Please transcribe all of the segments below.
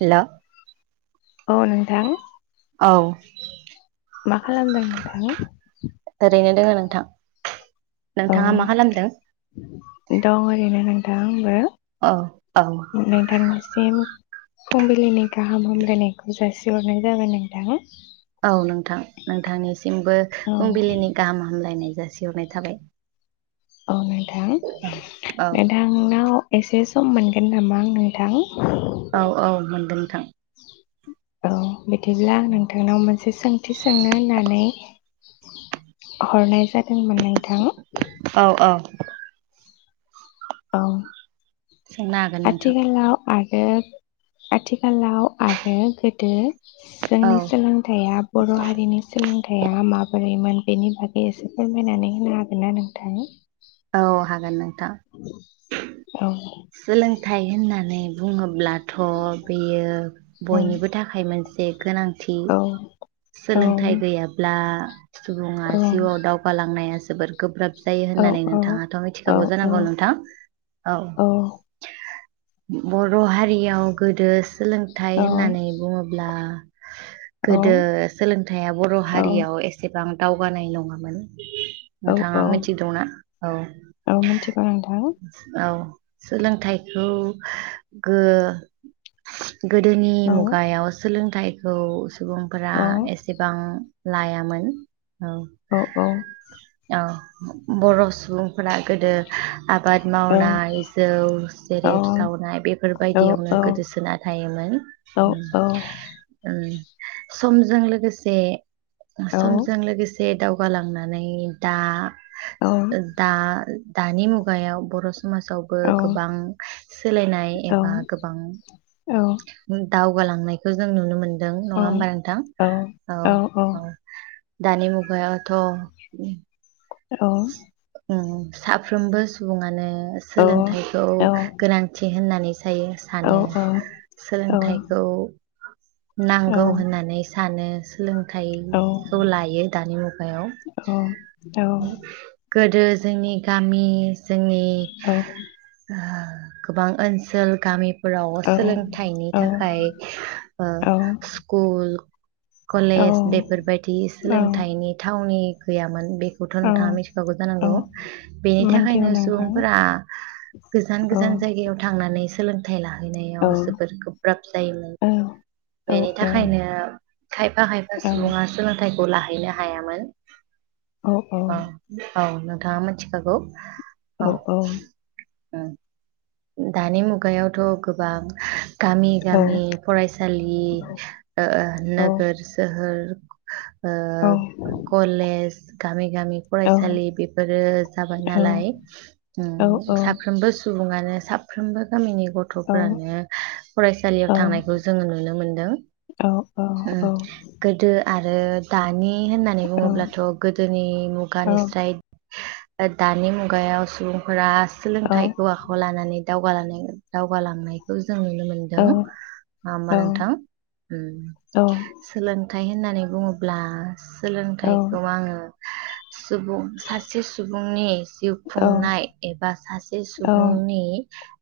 Hello औ नोंथां औ मा खालामदों नोंथां एरैनो दङ नोंथां औ नोंथाङा मा खालामदों दं ओरैनो दा आंबो औ औ नोंथांनिसिम फुंबिलिनि गाहाम हामलायनायखौ जासिहरनाय जाबाय नोंथाङा औ नोंथां नोंथांनि सिमबो फुंबिलिनि गाहाम हामलायनाय जासि सिहरनाय थाबाय औ मा नोंथां औ नोंथांनाव एस एसे सम मोनगोन नामा आं नोंथां? औ औ मोनदों नोंथां औ बिदिब्ला नोंथांनाव मोनसे सोंथि सोंनो ओननानै हर नाय जादों मोन औ औ औ सोंनो हागोन नोंथां आथिखालाव आ आथिखालाव आरो गोदो। औ जोंनि सोलोंथाइया बर' हारिनि सोलोंथाइ थाइया माबोरैमोन बेनि बागै एसे फोरमायनानै होनो हागोन ना नोंथां? औ हागोन नों औ सोलोंथाइ होनना बुङोब्ला ब्लाथ' बेयो औ बयनिबो थाखाय मोनसे जे गोनां थि औ औ सोलोंथाइ गैयाब्ला सुबुङा औ जिउआव दावगालांनाया जोबोर गोब्राब जायो औ होननानै नोंथाङाथ' औ मिथिखागौ जानांगौ नोंथां औ बर' हारियाव गोदो सोलोंथाइ होननानै बुङोब्ला गोदो सोलोंथाइया बर' औ हारियाव एसे बां दावगानाय नङामोन औ नोंथाङा औ मिथि गौना औ औ मिथिगौ नोंथां औ सोलोंथाइखौ गोदोनि औ मुगायाव सोलोंथाइ खौ सुबुंफोरा औ एसेबां लायामोन औ औ बर' सुबुंफोरा गोदो आबाद औ मावनाय जौ औ सेरेब सावनाय औ बेफोरबायदियावनो औ गोदोसोना थायोमोन औ औ औ उम समजों लोगोसे औ समझों लोगोसे एसे दावगालांनानै दा दा दानि मुगायाव बर' समाजाव बो गोबां सोलायनाय एबा गोबां [unintelligible] दावगालांनायखौ जों नुनो मोन दों नङा होमबा नोंथां औ औ दानि मुगायावथ' ओम औ साफ्रोमबो सुबुङानो सोलोंथाइखौ गोनांथि होननानै थायो सानो सोलोंथाइखौ नांगौ होननानै सानो औ सोलोंथाइखौ लायो दानि मुगायाव उम गोदो जोंनि गामि जोंनि [unintelligible] गोबां ओनसोल गामि फोराव सोलोंथाइनि थाखाय ओ स्कुल कलेज बेफोरबायदि सोलोंथाइनि थावनि गैयामोन बे [unintelligible] खौथ' औ नोंथाङा मिथिखागौ औ जानांगौ बेनि मिथिगौ थाखायनो नोंथां सुबुंफोरा गोजान औ गोजान जायगायाव थांनानैसो सोलोंथाइ ला औ लाहैनायाव जोबोद गोब्राब जायोमोन औ औ बेनि औ थाखायनो खायफा खायफा सुबुङा सोलोंथाइ लाहैनो हायामोन औ औ औ नोंथाङा मोनथिखागौ औ औ ओं दानि मुगायावथ' गोबां गामि गामि फरायसालि ओ नोगोर सोहोर ओ कलेज गामि गामि फरायसालि बेफोरो जाबाय नालाय ओम साफ्रोमबो सुबुंङानो साफ्रोमबो गामिनि गथ'फोरानो फरायसालियाव थांनायखौ जोङो नुनो मोनदों ओम गोदो आरो दानि होननानै बुङोब्लाथ' गोदोनि मुगानिस्राय ओ दानि मुगायाव सुबुंफोरा सोलोंथाइखौ आखायाव लानानै दावगालांनाय-दावगालांनायखौ जों नुनो मोनदों नङा होमबा नोंथां ओम औ सोलोंथाइ थाय होननानै बुङोब्ला औ औ सोलोंथाइखौ आङो सुबुं सासे सुबुंनि जिउ खुंनाय एबा सासे सुबुंनि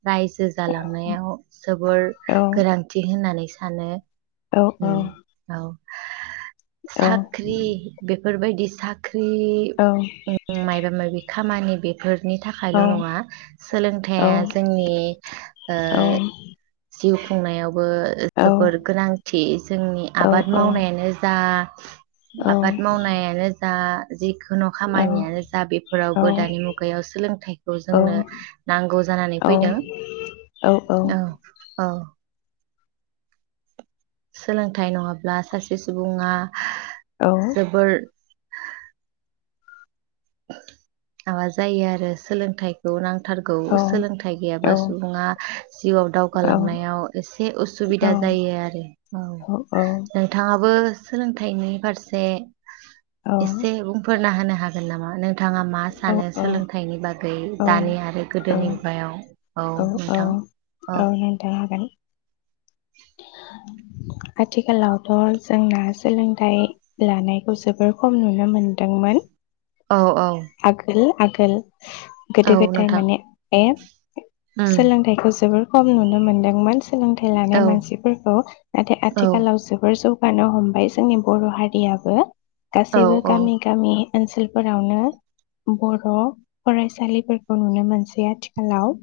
रायजो जालांनायाव जोबोर गोनांथि होननानै थानो औ औ साख्रि बे बेफोरबायदि साख्रि जि ओम माइबा माइबि खामानि बे फोरनि थाखायल' नङा सोलोंथाइया नि ओ जिउ खुंनायाव बो‌ जोबोर गोनां थि जोंनि आबाद मावनायानो जा आबाद मावनायानो जा जि खुनु खामानियानो जा बेफोरावबो दानि मुगायाव सोलोंथाइखौ जोंनो नांगौ जानानै फैदों औ औ सोलोंथाइ नङाब्ला सासे सुबुङा जोबोर माबा जायो आरो सोलोंथाइखौ नांगौ थारगौ सोलोंथाइ गैयाबा सुबुङा जिउआव दावगालांनायाव एसे उसुबिदा जायो आरो औ नोंथाङाबो सोलोंथाइनि फारसे एसे बुंफोरना होना हागोन नामा हागोन नोंथाङा मा सानो सोलोंथाइनि बागै दानि आरो गोदोनि मुगायाव औ औ औ नोंथा हागोन [inaudible] आथिखालावथ' जोंना सोलोंथाइ लानायखौ जोबोर खम नुनो मोनदोंमोन औ औ आगोल आगोल गोदो औ गोदाय नोंथां माने ए उम सोलोंथाइखौ जोबोर खम नुनो मोनदोंमोन सोलोंथाइ लानाय औ मानसिफोरखौ नाथाय औ आथिखालाव जोबोर जौ गानो हमबाय जोंनि बर' हारियाबो औ गासैबो औ गामि गामि ओनसोलफोरावनो बर' फरायसालिफोरखौ नुनो मोनसै आथिखालाव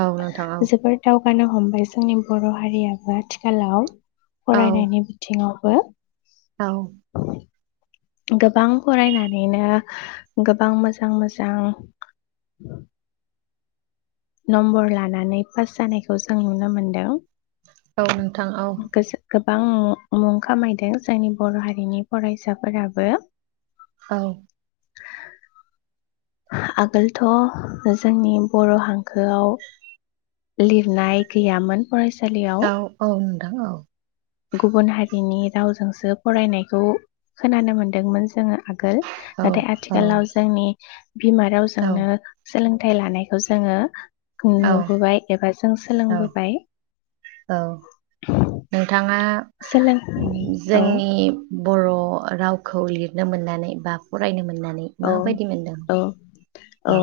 औ नोंथां औ नो हमबाय जोंनि बर' हारियाबो आथिखालाव औ फरायनायनि बिथिङाव बो औ गोबां फरायनानैनो गोबां मोजां मोजां नम्बर लानानै पास जानायखौ जों नुनो मोनदों औ नोंथां औ गोबां मुं खामायदों जोंनि बर' हारिनि फरायसाफोराबो औ [inaudible] आगोलथ' जोंनि बर' हांखोआव लिरनाय गैयामोन फरायसालियाव औ औ नोंथां औ गुबुन हारिनि रावजोंसो फरायनायखौ खोनानो मोनदोंमोन जोङो आगोल औ नाथाय आथिखालाव जोंनि बिमा औ रावजोंनो सोलोंथाइ लानायखौ जोङो औ नु-नुबोबाय एबा जों औ सोलोंबोबाय। औ नोंथाङा सोलों उम औ जोंनि ब' र' रावखौ लिरनो मोननानै बा फरायनो मोन औ औ औ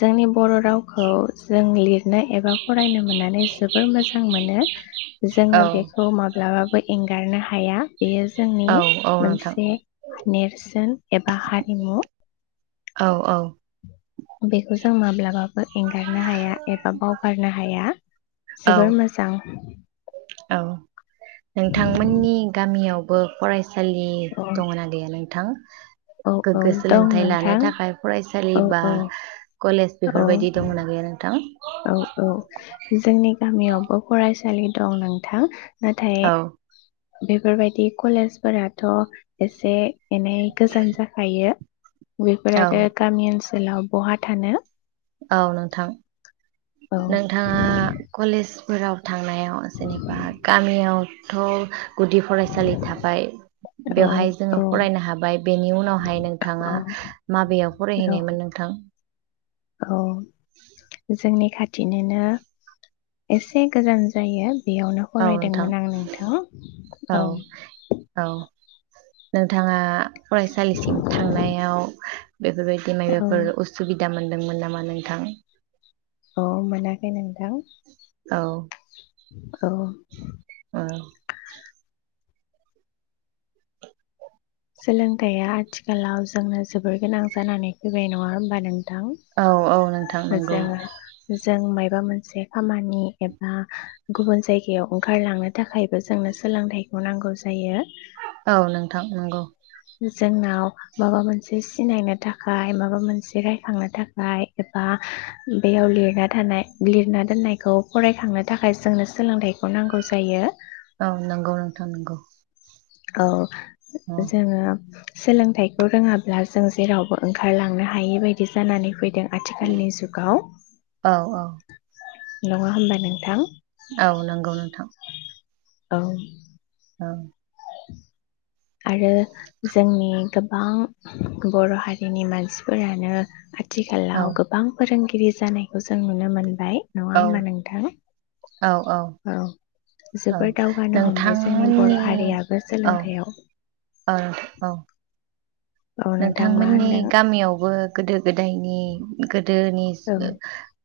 जोंनि बर' रावखौ जों लिर नो एबा फरायनो मोननानै जोबोर मोजां मोनो औ जोङो बेखौ माब्लाबा बो एंगारनो हाया। बेयो जोंनि औ औ नोंथां मोनसे नेरसोन एबा हारिमु। औ औ। बेखौ जों माब्लाबा बो एंगारनो हाया एबा बावगारनो हाया औ जोबोर मोजां। औ। नोंथांमोननि गामियाव बो फरायस सालि औ दङना गैया नोंथां? औ [inaudible] औ गोग्गो दं सोलोंथाइ लानो नोंथां थाखाय फरायसालि औ बा औ कलेज औ बेफोरबायदि दंना गैया नोंथां? औ औ। जोंनि गामियावबो फरायसालि दं नोंथां। नाथाय औ बेफोरबायदि कलेजफोराथ' एसे एनै गोजान जाखायो। बिफोर औ आरो गामि ओनस सोलाव बहा थानो औ नोंथां औ नोंथाङा कलेज फोराव थांनायाव जेनेबा गामियाव थ' गुदि फरायसालि थाबाय औ बेवहाय औ जोङो फरायनो हाबाय बेनि उनावहाय नोंथाङा औ माबेयाव औ फरायहैनायमोन नोंथां? औ जोंनि खाथिनोनो एसे गोजान जायो बेयावनो औ नोंथां फरायदोंमोन आं नोंथां औ। औ नोंथाङा फरायसालिसिम थांनायाव बेफोरबायदि औ मायबाफोर उसुबिदा मोनदों मोनदोंमोन नामा नोंथां औ मोनाखै नोंथां औ औ [inaudible] सोलोंथाइया आथिखालाव जोंनो जोबोर गोनां जानानै फैबाय नङा होमबा नोंथां औ औ नोंथां नंगौ जोङो जों मायबा मोनसे खामानि एबा गुबुन जायगायाव ओंखारलांनो थाखायबो जोंनो सोलोंथाइखौ नांगौ जायो औ नंगौ नोंथां नंगौ जोंनाव माबा मोनसे सिनायनो थाखाय माबा मोनसे रायखांनो थाखाय एबा बेयाव लिरना थानाय लिरना दोननायखौ फरायखांनो थाखाय जोंनो सोलोंथाइखौ नांगौ जायो औ नंगौ नोंथां नंगौ औ औ जोङो सोलोंथाइखौ रोङाब्ला जों जेरावबो ओंखारलांनो हायि बायदि जानानै फैदों आथिखालनि जुगाव औ औ नङा होमबा नोंथां औ नंगौ नोंथां औ औ आरो जोंनि गोबां बर' हारिनि मानसिफोरानो आ औ आथिखालाव गोबां फोरोंगिरि गिरि जानायखौ जों नुनो मोनदों फाय औ नङा होमबा नोंथां औ औ जोबोर दावगानो हमबाय जोंनि बर' नोंथांमोननि हारियाबो सोलोंथाइयाव ओ‌ औ औ नोंथां मा नोंथांमोननि होनदों गामियावबो गोदो गोदायनि गोदोनि [unintelligible] गोद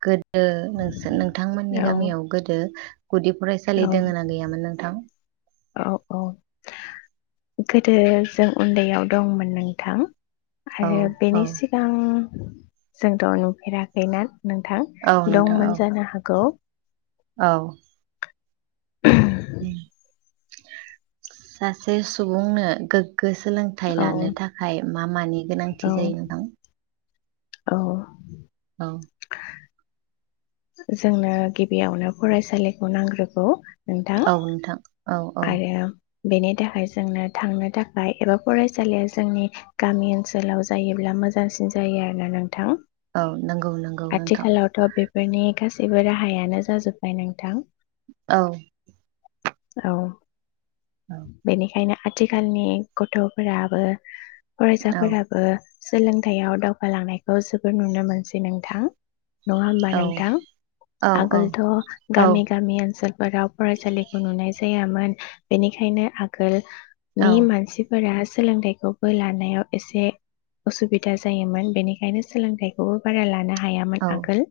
गोदो नोंस नोंथांमोननि औ गामियाव गोदो गुदि फरायसालि औ दङ ना गैयामोन नोंथां औ औ गोदो जों उन्दैयाव दंमोन नोंथां औ आरो बेनि औ सिगां जोंथ' नुफेराखै नोंथां औ नोंथां औ दंमोन जानो हागौ औ [unintelligible] सासे सुबुंनो गो सोलोंथाइ औ लानो थाखाय मा मानि गोनांथि औ जायो नोंथां औ औ जोंनो गिबियावनो फरायसालिखौ नांग्रोगौ नोंथां औ नोंथां औ औ आरो बेनि थाखाय जोंनो थांनो थाखाय एबा फरायसालिया जोंनि गामि ओनसोलाव जायोब्ला मोजांसिन जायो आरो नोंथां औ नंगौ नंगौ नोंथां बेनि गासैबो राहायानो जाजोबबाय नोंथां औ औ औ बेनिखायनो आथिखालनि गथ'फोराबो औ फरायसाफोराबो सोलोंथाइयाव दावगालांनायखौ जोबोर नुनो मोनसै नोंथां नङा होमबा औ नोंथां औ औ आगोलथ' गामि औ गामि ओनसोल फोराव फरायसालिखौ नुनाय जाया जायामोन बेनिखायनो आगोल नि औ मानसिफोरा सोलोंथाइखौबो लानायाव एसे उसुबिदा जायोमोन बेनिखायनो सोलोंथाइखौबो बारा लानो औ हायामोन आगोल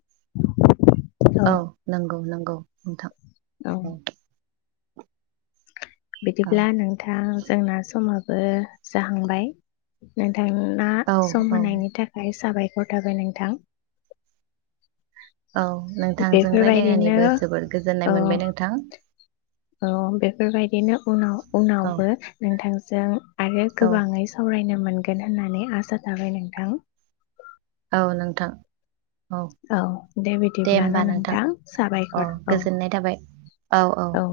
औ नगौ नंगौ नोंथां औ औ बिदिब्ला नोंथां जोंना समाबो जाहांबाय नोथां औ सम औ होनायनि थाखाय साबायखर थाबाय नोंथां औ नोंथांजों बेफोरबायदिनो रायलायनानैबो जोबोद औ गोजोननाय मोनबाय नोंथां औ बेफोरबायदिनो उनाव औ उनावबो नोंथां जों आरो औ गोबाङै सावरायनो मोनगोन होननानै आसा थाबाय नोंथां औ नोंथां औ दे बिदिबब्ला ना नोंथां साबायखर औ गोजोननाय थाबाय औ